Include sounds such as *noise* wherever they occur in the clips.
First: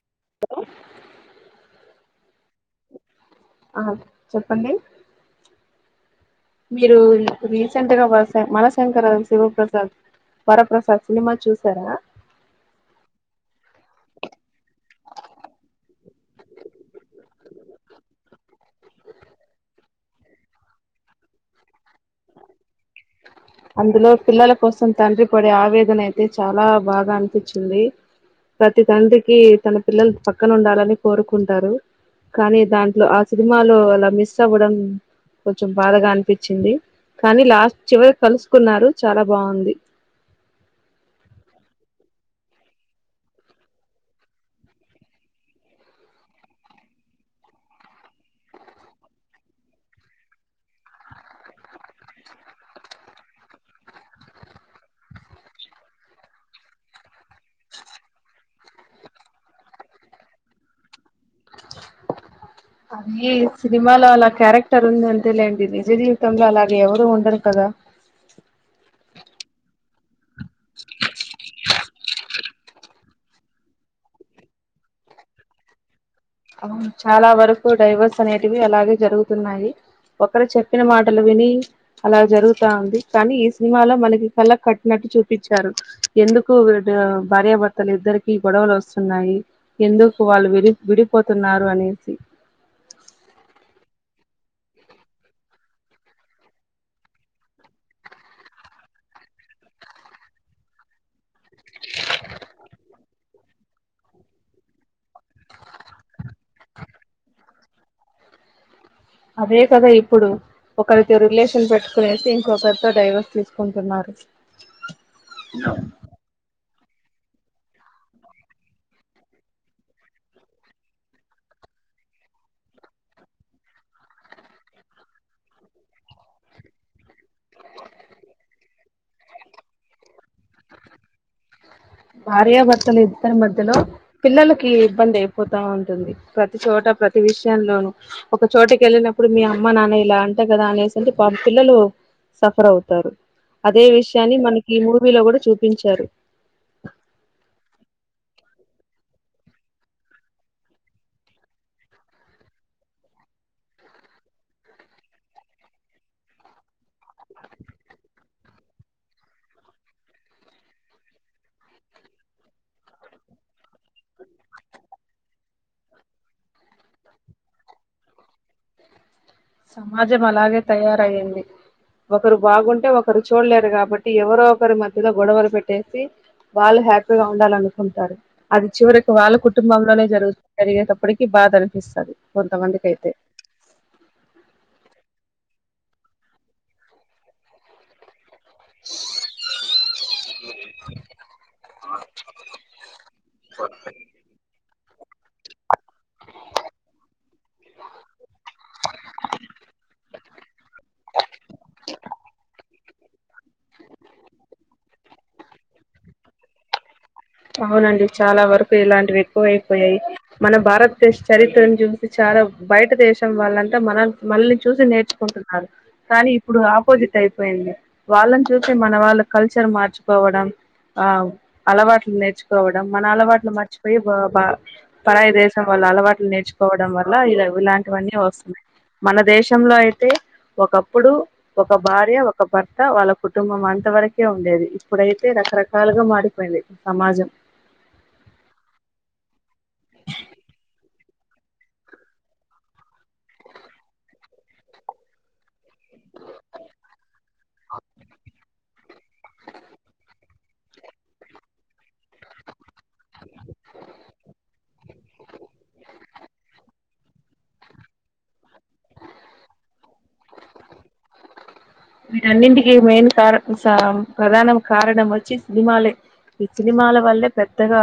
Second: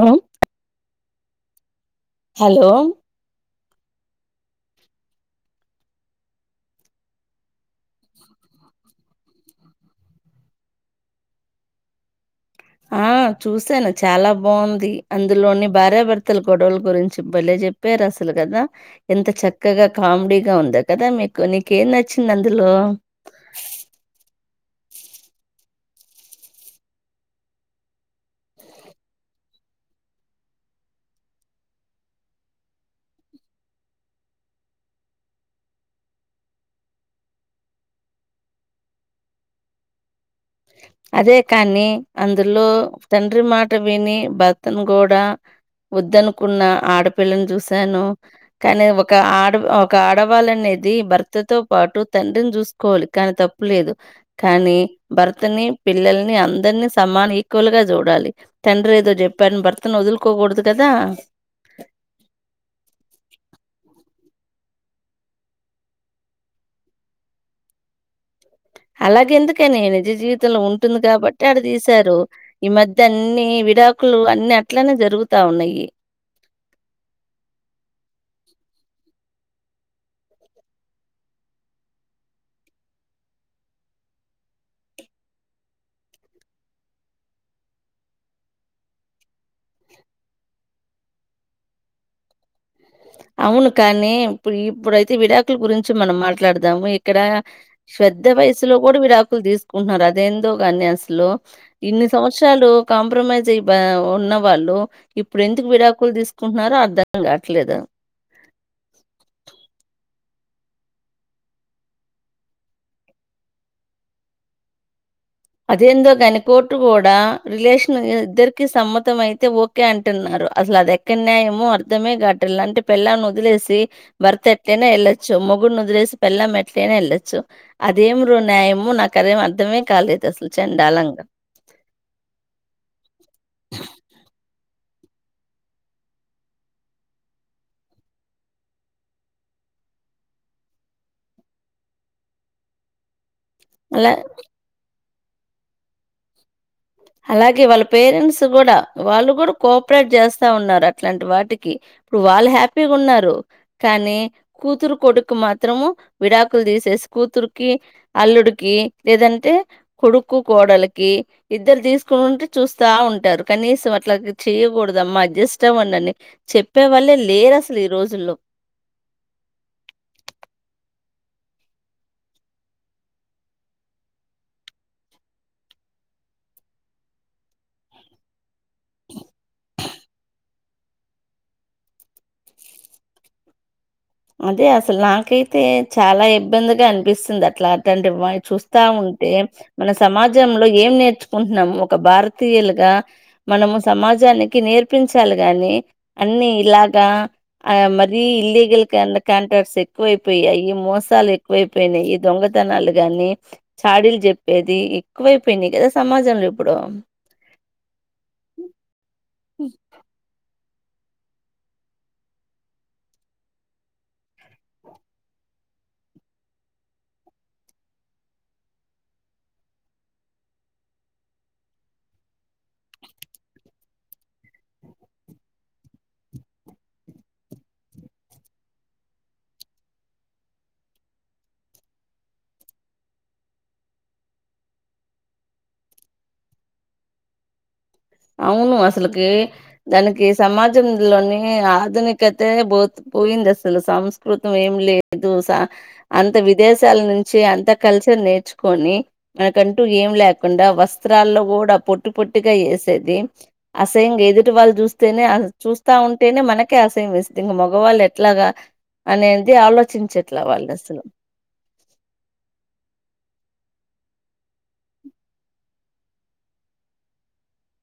Hello hello ఆ చెప్పండి మీరు రీసెంట్ గా వర మనశంకర శివప్రసాద్ వరప్రసాద్ సినిమా చూసారా ఆ చూశాను చాలా బాగుంది అందులోని భార్యాభర్తల గొడవల గురించి భలే చెప్పారు అసలు కదా ఎంత చక్కగా కామెడీగా ఉందో కదా మీకు నీకేం నచ్చింది అందులో అందులో పిల్లల కోసం తండ్రి పడే ఆవేదన అయి తే చాలా బాగా అనిపించింది ప్రతి తండ్రికి తన పిల్లలు పక్కన ఉండాలని కోరుకుంటారు కానీ దాంట్లో ఆ సినిమాలో అలా మిస్ అవ్వడం కొంచెం బాధగా అనిపించింది కానీ లాస్ట్ చివరి కలుసుకున్నారు చాలా బాగుంది అదే కానీ అందులో తండ్రి మాట విని భర్తను కూడా వద్దనుకున్న ఆడపిల్లని చూసాను కానీ ఒక ఆడ ఒక ఆడవాళ్ళ అనేది భర్తతో పాటు తండ్రిని చూసుకోవాలి కానీ తప్పు లేదు కానీ భర్తని పిల్లల్ని అందరినీ సమాన ఈక్వల్గా చూడాలి తండ్రి ఏదో చెప్పారని భర్తను వదులుకోకూడదు కదా అది సినిమాలో అలా క్యారెక్టర్ ఉంది అంతేలేండి నిజ జీవితంలో అలాగ ఎవరూ ఉండరు కదా అలాగఎందుకని నిజ జీవి తం లో ఉంటుంది కాబట్టి ఆడ తీశారు ఈ మధ్య అన్ని విడాకులు అన్ని అట్లనే జరుగుతా ఉన్నాయి చాలా వరకు డైవర్స్ అనేటివి అలాగే జరుగుతున్నాయి ఒకరు చెప్పిన మాటలు విని అలాగ జరుగుతా ఉంది కానీ ఈ సినిమాలో మనకి కళ్ళకి కట్టినట్టు చూపించారు ఎందుకు భార్యాభర్తలు ఇద్దరికి గొడవలు వస్తున్నాయి ఎందుకు వాళ్ళు విడి విడి పోతున్నారు అనేసి అవును. కానీ ఇప్పుడు ఇప్పుడయితే విడాకుల గురించి మనం మాట్లాడదాము ఇక్కడ శ్రద్ధ వయసులో కూడా విడాకులు తీసుకుంటున్నారు అదేందో గాని అసలు ఇన్ని సంవత్సరాలు కాంప్రమైజ్ అయి ఉన్న వాళ్ళు ఇప్పుడు ఎందుకు విడాకులు తీసుకుంటున్నారో అర్థం కావట్లేదు అదే కదా ఇప్పుడు ఒకరితో రిలేషన్ పెట్టుకునేసి ఇంకొకరితో డైవర్స్ తీసుకుంటున్నారు అదే అందో కనక ఇటు కూడా రిలేషన్ ఇద్దరికి సమ్మతం అయితే ఓకే అంటున్నారు అసలు అది ఎక్కడ న్యాయముో అర్థమే ట్టాల అంటే పెళ్ల్లాని వదిలేసి భర్త ఎట్లయినా వెళ్ళొచ్చు మొగుడిని వదిలేసి పెళ్లం ఎట్లైనా వెళ్ళొచ్చు అదే రో న్యాయమో నాకు అదేం అర్థమే కాలేదు సలు చెండాలంగా భార్యాభర్తలు ఇద్దరి మధ్యలో పిల్లలకి ఇబ్బంది అయిపోతా ఉంటుంది ప్రతి చోట ప్రతి విషయంలోనూ ఒక చోటకి వెళ్ళినప్పుడు మీ అమ్మ నాన్న ఇలా అంటా కదా అనేసింటే పిల్లలు సఫర్ అవుతారు అదే అలా విషయాన్ని మనకి మూడు మీలో కూడా చూపించారు అలాగే వాళ్ళ పేరెంట్స్ కూడా వాళ్ళు కూడా కోఆపరేట్ చేస్తా ఉన్నారు అట్లాంటి వాటికి ఇప్పుడు వాళ్ళు హ్యాపీగా ఉన్నారు కానీ కూతురు కొడుకు మాత్రము విడాకులు తీసి శస్ కూతురుకి అల్లుడుకి లేదంటే కొడుకు కోడలకి ఇద్దరు తీసుకునింటే చూస్తా ఉంటారు కనీసం అట్లా చేయకూడద అమ్మా అడ్జస్ట్ అవ్వండి అని చెప్పే వాళ్ళే లేరు అసలు ఈ రోజుల్లో సమాజం అలాగే తయారయ్యింది ఒకరు బాగుంటే ఒకరు చూడలేరు కాబట్టి ఎవరో ఒకరి మధ్యలో గొడవలు పెట్టేసి వాళ్ళు హ్యాపీగా ఉండాలనుకుంటారు అది చివరికి వాళ్ళ కుటుంబంలోనేరుగు జరిగేటప్పటికి బాధ అనిపిస్తుంది కొంతమందికి అయితే అదే అసలు నాకైతే చాలా ఇబ్బందిగా అనిపిస్తుంది అట్లా అంటి చూస్తా ఉంటే మన సమాజంలో ఏం నేర్చుకుంటున్నాము ఒక భారతీయులుగా మనము సమాజానికి నేర్ చప్పించాలి గాని అన్ని ఇలాగా ఆ మరీ ఇల్లీగల్ క్యాంటర్స్ ఎక్కువైపోయాయి ఈ మోసాలు ఎక్కువైపోయినాయి ఈ దొంగతన గాని చాడీలు చెప్పేది ఎక్కువైపోయినాయి కదా సమాజంలో ఇప్పుడు పోయి పోయి మన భారతదేశ చరిత్రను చూసి చాలా బయట దేశం వాళ్ళంతా మన మనల్ని చూసి నేర్చుకుంటున్నారు కానీ ఇప్పుడు ఆపోజిట్ అయిపోయింది వాళ్ళని చూసి మన వాళ్ళ కల్చర్ మార్చుకోవడం ఆ అలవాట్ నేర్చుకోవడం మన అలవాట్లు మర్చిపోయి పరాయ దేశం వాళ్ల అలవాట్లు నేర్చుకోవడం వల్ల ఇలా ఇలాంటివన్నీ వస్తున్నాయి మన దేశంలో అయితే ఒకప్పుడు ఒక భార్య ఒక భర్త వాళ్ళ కుటుంబం అంత వరకే ఉండేది ఇప్పుడైతే రకరకాలుగా మారిపోయిది సమాజం అవును అసలుకి దానికి సమాజం లోని ఆధునికతే పో పోయింది అసలు సంస్కృతం ఏం లేదు అంత విదేశాల నుంచి అంత కల్చర్ నేర్చుకొని మనకంటూ ఏం లేక కాకుండా వస్త్రాల్లో కూడా పొట్టు పొట్టుగా ది అసంగా ఎదుటి వాళ్ళు చూస్తేనే చూస్తా ఉంటేనే మనకే ఇంక మగవాళ్ళు ఎట్లాగా అనేది ఆలోచించేట్ల వాళ్ళు అసలు వీటన్నింటికి మెయిన్ కార ప్రధాన కారణం వచ్చి సినిమాలే ఈ సినిమాల వల్లే పెద్దగా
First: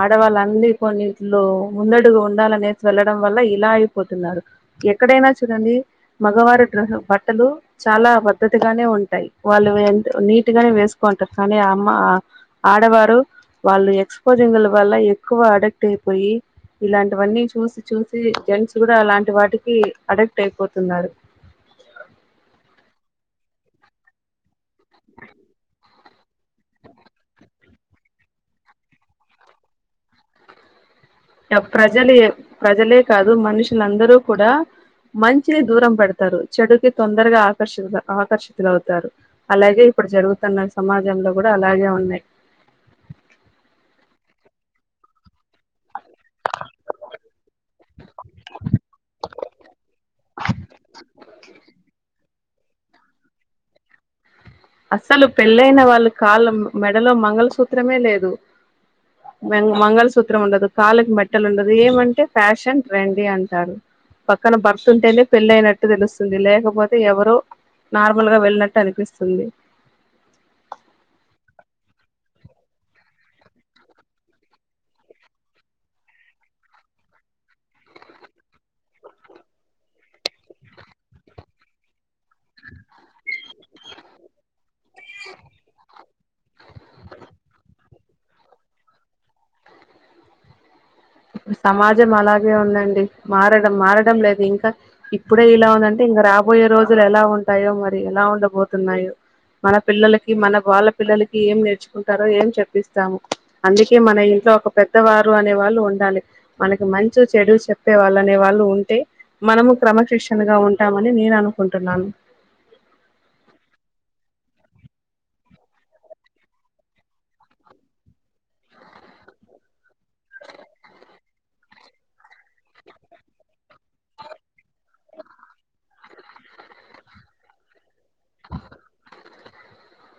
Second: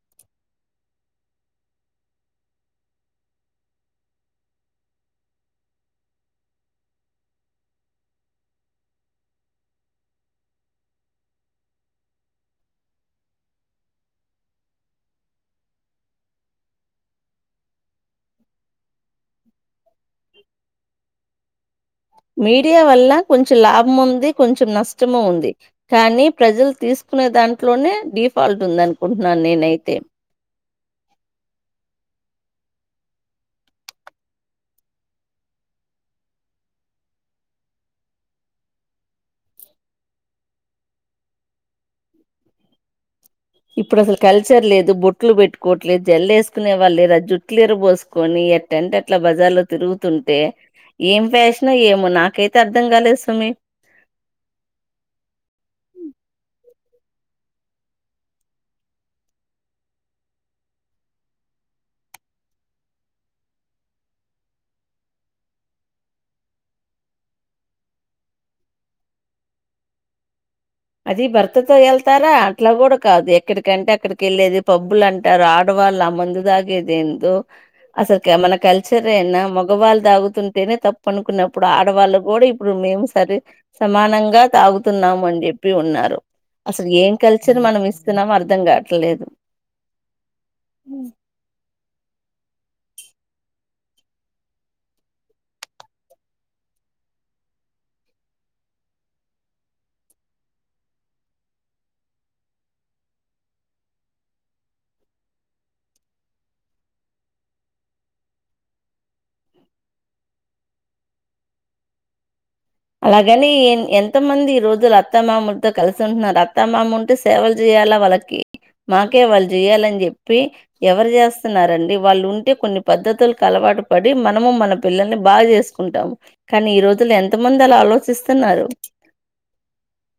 ఆడవాళ్ళు అన్ని కొన్నిటిలో ముందడుగు ఉండాలనేసి వెళ్లడం వల్ల ఇలా అయిపోతున్నారు ఎక్కడైనా చూడండి మగవారి బట్టలు చాలా పద్ద్దతిగానే ఉంటాయి వాళ్ళు నీట్ గానే వేసుకోంటారు కానీ ఆ అమ్మ ఆ ఆడవారు వాళ్ళు ఎక్స్పోజింగ్ల వల్ల ఎక్కువ అడక్ట్ అయిపోయి ఇలాంటివన్నీ చూసి చూసి జెంట్స్ కూడా అలాంటి వాటికి అడక్ట్ అయిపోతున్నారు మీడియా వల్ల కొంచెం లాభం ఉంది కొంచెం నష్టము ఉంది కానీ ప్రజలు తీసుకునే దాంట్లోనే డిఫాల్ట్ ఉందనుకుంటున్నాను నేనైతే ప్రజలు ప్రజలే కాదు మనుషులందరూ కూడా మంచిని దూరం పెడతారు చెడుకి తొందరగా ఆకర్షితు ఆకర్షితులవుతారు అలాగే ఇప్పుడు జరుగుతున్న సమాజంలో కూడా అలాగే ఉన్నాయి ఇప్పుడు అసలు కల్చర్ లేదు బొట్లు పెట్టుకోవట్లేదు జల్లు వేసుకునే వాళ్ళు రా జుట్లు ఎర్రబోసుకొని అట్టెంట్ ఎట్లా బజార్లో తిరుగుతుంటే ఏం ఫ్యాషనో ఏమో నాకైతే అర్థం కాలేదు సమి అస్సలు పెళ్ళయిన వాళ్ళు కాళ్ళ మెడలో మంగళసూత్రమే లేదు మ మంగళసూత్రం ఉండదు కాళ్ళకి మెట్టలు ఉండదు ఏమంటే ఫ్యాషన్ అని అంటారు పక్కన భర్త్ ఉంటేనే పెళ్ళయినట్టు తెలుస్తుంది లేకపోతే ఎవరో నార్మల్ గా వెళ్ళినట్టు అనిపిస్తుంది అది భర్తతో వెళ్తారా అట్లా కూడా కాదు ఎక్కడికంటే అక్కడికి వెళ్ళేది పబ్బులు అంటారు ఆడవాళ్ళు ఆ మందు తాగేది ఏందో అసలు మన కల్చర్ ఏనా మగవాళ్ళు తాగుతుంటేనే తప్ప అనుకున్నప్పుడు ఆడవాళ్ళ కూడా ఇప్పుడు మేము సరే సమానంగా తాగు నమండి ప్పి ఉన్నారు అసలు ఏం కల్చర్ మనం ఇస్తున్నామో అర్థం కావట్లేదు సమాజం అలాగే ఉందండి మారడం మారడం లేదు ఇంకా ఇప్పుడే ఇలా ఉందంటే ఇంకా రాబోయే రోజులు ఎలా ఉంటాయో మరి ఎలా ఉండబోతున్నాయో మన పిల్లలకి మన వాళ్ళ పిల్లలకి ఏం నేర్చుకుంటారో ఏం చెప్పిస్తాము అందుకే మన ఇంట్లో ఒక పెద్దవారు అనే వాళ్ళు ఉ మనకి మంచు చెడు చెప్పే వాళ్ళ అనే వాళ్ళు ఉంటే మనము క్రమశిక్షణగా ఉంటామని నేను అనుకుంటున్నాను అలాగని ఎంత మంది ఈ రోజులు అత్తమామలతో కలిసి ఉంటున్నారు అత్తామామ ఉంటే సేవలు చేయాలా వాళ్ళకి మాకే వాళ్ళు చెయాలని చెప్పి ఎవరు చేస్తున్నారండి వాళ్ళు ఉంటే కొన్ని పద్ధతుల అలవాటు పడి మనము మన పిల్లల్ని బాగా చేసుకుంటాము కానీ ఈ రోజుల్లో ఎం త మందలా ఆలో చిస్తున్నారు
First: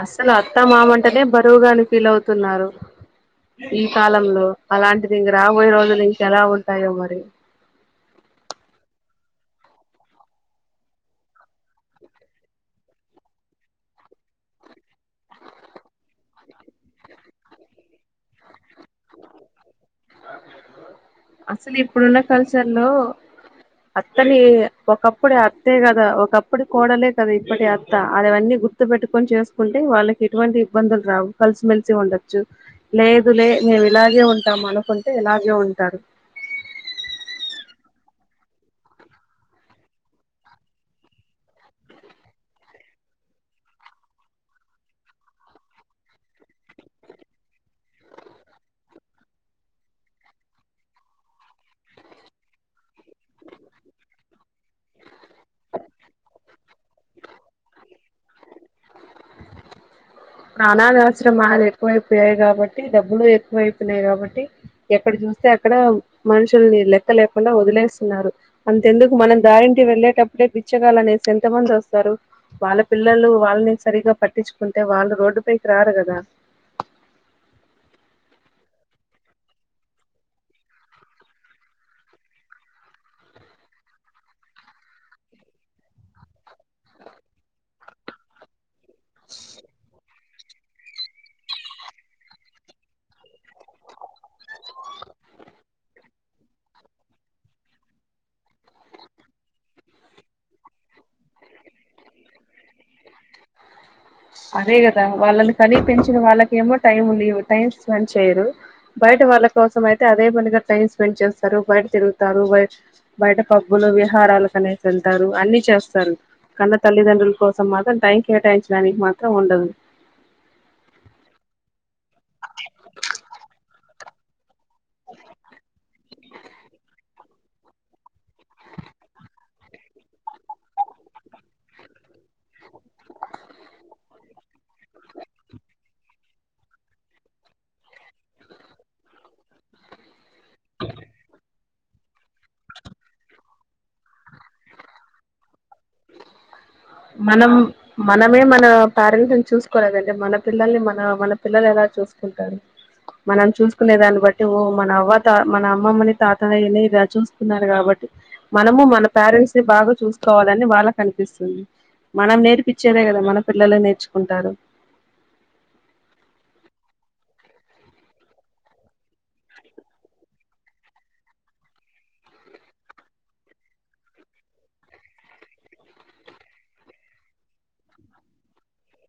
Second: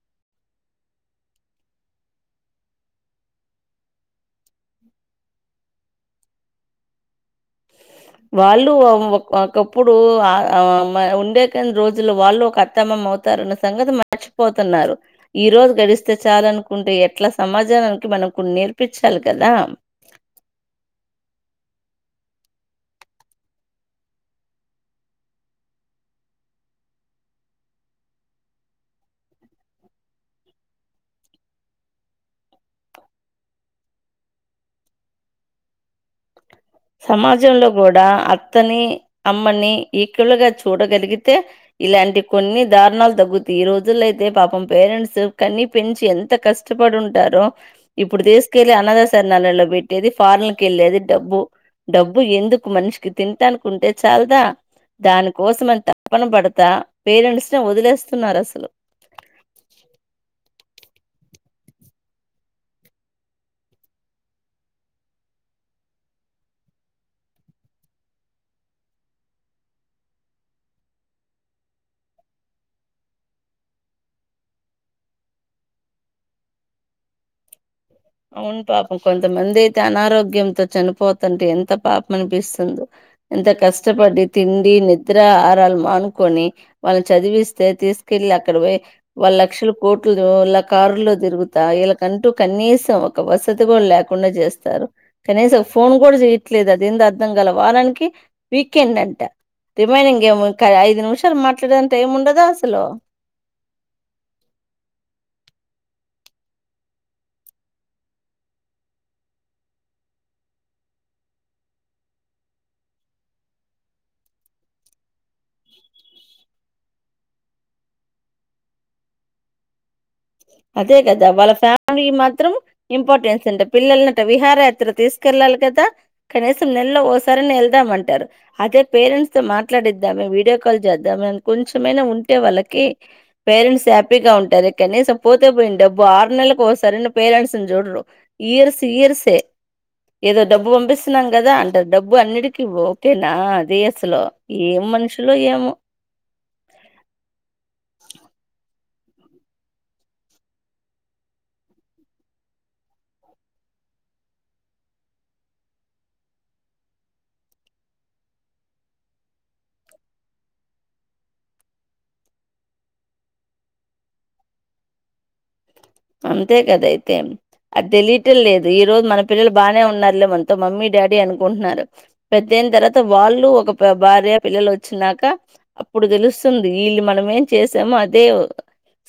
అస్సలు అత్త మామంటనే బరువుగానే ఫీల్ అవుతున్నారు ఈ కాలంలో అలాంటిది ఇంక రాబోయే రోజులు ఇంకెలా ఉంటాయో మరి వాళ్ళు ఒకప్పుడు ఆ ఉండే కన్ని రోజులు వాళ్ళు ఒక అత్తామామ అవుతారన్న సంగతి మర్చిపోతున్నారు ఈ రోజు గడిస్తే చాలనుకుంటే ఎట్లా సమాజానానికి మనం కొన్ని నేర్పించాలి కదా అసలు ఇప్పుడున్న కల్చర్ లో అత్తని ఒకప్పుటి అత్తే కదా, ఒకప్పుటి కోడలే కదా, ఇప్పటి అత్త అదివన్నీ గుర్తు వెట్టుకొని చేసుకుంటే వాళ్ళకి ఎటువంటి ఇబ్బందులు రావు కలిసిమెలిసి ఉండొచ్చు, లేదు లే మేము ఇలాగే ఉంటాం అనుకుంటే ఇలాగే ఉంటారు. సమాజంలో కూడా అత్తని అమ్మని ఈక్వల్ గా చూడగలిగితే ఇలాంటి కొన్ని దారుణాలు తగ్గుతయి, ఈ రోజుల్లో అయితే పాపం పేరెంట్స్ కనీ పెంచి ఎంత కష్టపడి ఉంటారో ఇప్పుడు తీసుకెళ్ళి అనాథాశరణాలలో పెట్టేది, ఫారన్ల కు వెళ్ళేది డబ్బు డబ్బు ఎందుకు మనిషికి తింటానుకుంటే చాలదా, దానికోసమని తపన పడతా పేరెంట్స్ ని వదిలేస్తున్నారు అసలు, నా అనాథఆశ్రమాలు ఎక్కువైపోయాయి కాబట్టి డబ్బులు ఎక్కువైపోయినాయి కాబట్టి ఎక్కడ చూస్తే అక్కడ మనుషుల్ని లెక్క లేకుండా వదిలేస్తున్నారు, అంతెందుకు మనం దారింటి వెళ్ళేటప్పుడే బిచ్చగాళ్లు అనేసి ఎంత మంది వస్తారు వాళ్ళ పిల్లలు వాళ్ళని సరిగ్గా పట్టించుకుంటే వాళ్ళు రోడ్డు పైకి రారు కదా అవును పాపం కొంతమంది అయితే అనారోగ్యంతో చనిపోతుంటే ఎంత పాపం అనిపిస్తుందో ఎంత కష్టపడి తిండి నిద్ర ఆహారాలు మానుకొని వాళ్ళని చదివిస్తే తీసుకెళ్ళి అక్కడ పోయి వాళ్ళ లక్షల కోట్లు *unintelligible* కారు లో తిరుగుతా వీళ్ళ కంటూ కనీస్ ఒక వసతి కూడా లేకుండా చేస్తారు కనీసం ఫోన్ కూడా చేయట్లేదు, అదేందొ అర్థం గాల వారానికి వీకెండ్ అంట రిమైనింగ్ ఏమో ఐదు నిమిషాలు మాట్లాడడానికి టైం ఉండదా అసలు. అదే కదా వాళ్ళని కనీ పెంచిన వాళ్ళకేమో టైం లేవు టైం స్పెండ్ చేయరు, బయట వాళ్ళ కోసం అయితే అదే పనిగా టైం స్పెండ్ చేస్తారు, బయట తిరుగుతారు బయట పబ్బులు విహారాలు కనేసి వెళ్తారు అన్ని చేస్తారు, కన్న తల్లిదండ్రుల కోసం మాత్రం టైం కేటాయించడానికి మా త్రం ఉండదు అదే కదా వాళ్ళ ఫ్యామిలీ మాత్రం ఇంపార్టెన్స్ అంట పిల్లల్నట విహార యాత్రకు తీసుకెళ్ళాలి కదా కనీసం నెల్లో ఓసా సరేలే వెళ్దామ అంటారు అదే పేరెంట్స్ తో మాట్లాడిద్దాం వీడియో కాల్ చేద్దాం కొంచెమయిన ఉన్ టె వాళ్ళకి పేరెంట్స్ హ్యాపీగా ఉంటారు కనీసం తే పోయింది డబ్బు ఆరు నెలలకు ఒకసారి అన్న పేరెంట్స్ చూడరు ఇయర్స్ ఇయర్సే ఏదో డబ్బు పంపిస్తున్నాం కదా అన్ డబ్బు అన్నిటికిీ ఓకేనా డీఎస్ లో ఏం మనుషులో ఏమో మనం మనమే మన పేరెంట్స్ చూసుకో లేదంటే మన పిల్లల్ని మన పిల్లలు ఎలా చూసుకుంటారు మనం చూసుకునే దాని బట్టి ఓ మన అవ్వ తాత మన అమ్మమ్మ తాతయ్య ని ఇలా చూస్తున్నారు కాబట్టి మనము మన పేరెంట్స్ బాగా చూసుకోవాలని వాళ్ళ కనిపిస్తుంది. మనం నేర్పిచ్చేదే కదా మన పిల్లలే నేర్చుకుంటారు. అంతే కదా అయితే అది తెలియటం లేదు ఈరోజు మన పిల్లలు బాగానే ఉన్నారులేమంతో మమ్మీ డాడీ అనుకుంటున్నారు పెద్దయిన తర్వాత వాళ్లు ఒక భార్య పిల్లలు వచ్చినాక అప్పుడు తెలుస్తుంది వీళ్లు మనమేం చేసాం అదే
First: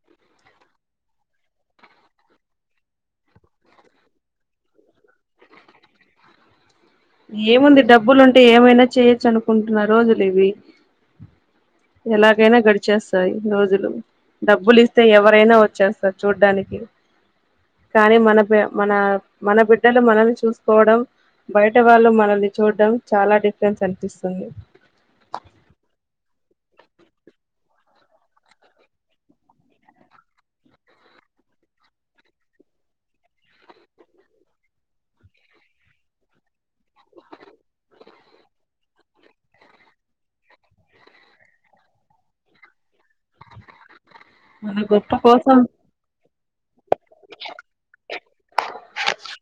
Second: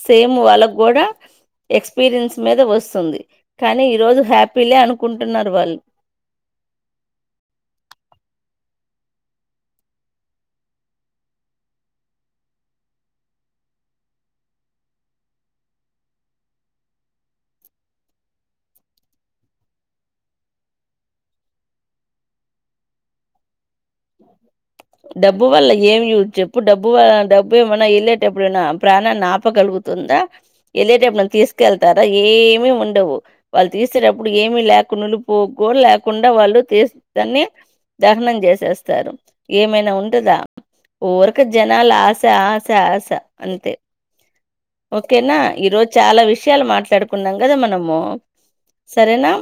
సేమ్ వాళ్లకు కూడా ఎక్స్పీరియన్స్ మీద వస్తుంది, కానీ ఈరోజు హ్యాపీ లే అనుకుంటున్నారు, వాళ్ళు ఏముంది డబ్బులు ఉంటే ఏమైనా చేయొచ్చు అనుకుంటున్నారు, రోజులు ఇవి ఎలాగైనా గడిచేస్తాయి, రోజులు డబ్బులు ఇస్తే ఎవరైన వచ్చేస్తారు చూడ్డానికి కానీ మన మన మన బిడ్డలు మనల్ని చూసుకోవడం బయ ట వాళ్ళు మనల్ని చూడడం చాలా డిఫరెన్స్ అనిపిస్తుంది. డబ్బు వల్ల ఏమి యూస్ చెప్పు డబ్బు వ డబ్బు ఏమన్నా వెళ్ళేటప్పుడు ఏమన్నా నా ప్రాణాన్ని ఆపగలుగుతుందా వెళ్ళేటప్పుడు నన్ను తీసుకెళ్తాదా ఏమి ఉండవు వాళ్ళు ఆ తీసేటప్పుడు ఏమీ లేకుండా నులుపోకో లేకుండా వాళ్ళు తీ దాన్ని దహనం చేసేస్తారు ఏమైనా ఉంటదా ఓరిక జనాలు ఆశ ఆశ ఆశ అంతే మన గొప్ప ఓకేనా కోసం ఈ రోజు చాలా విష షయాలు మాట్ టడుకున్నాం కదా మనము సరేనా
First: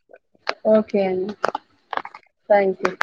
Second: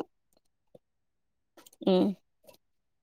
ఓకే అండి మ్మ్ థ్యాంక్ యూ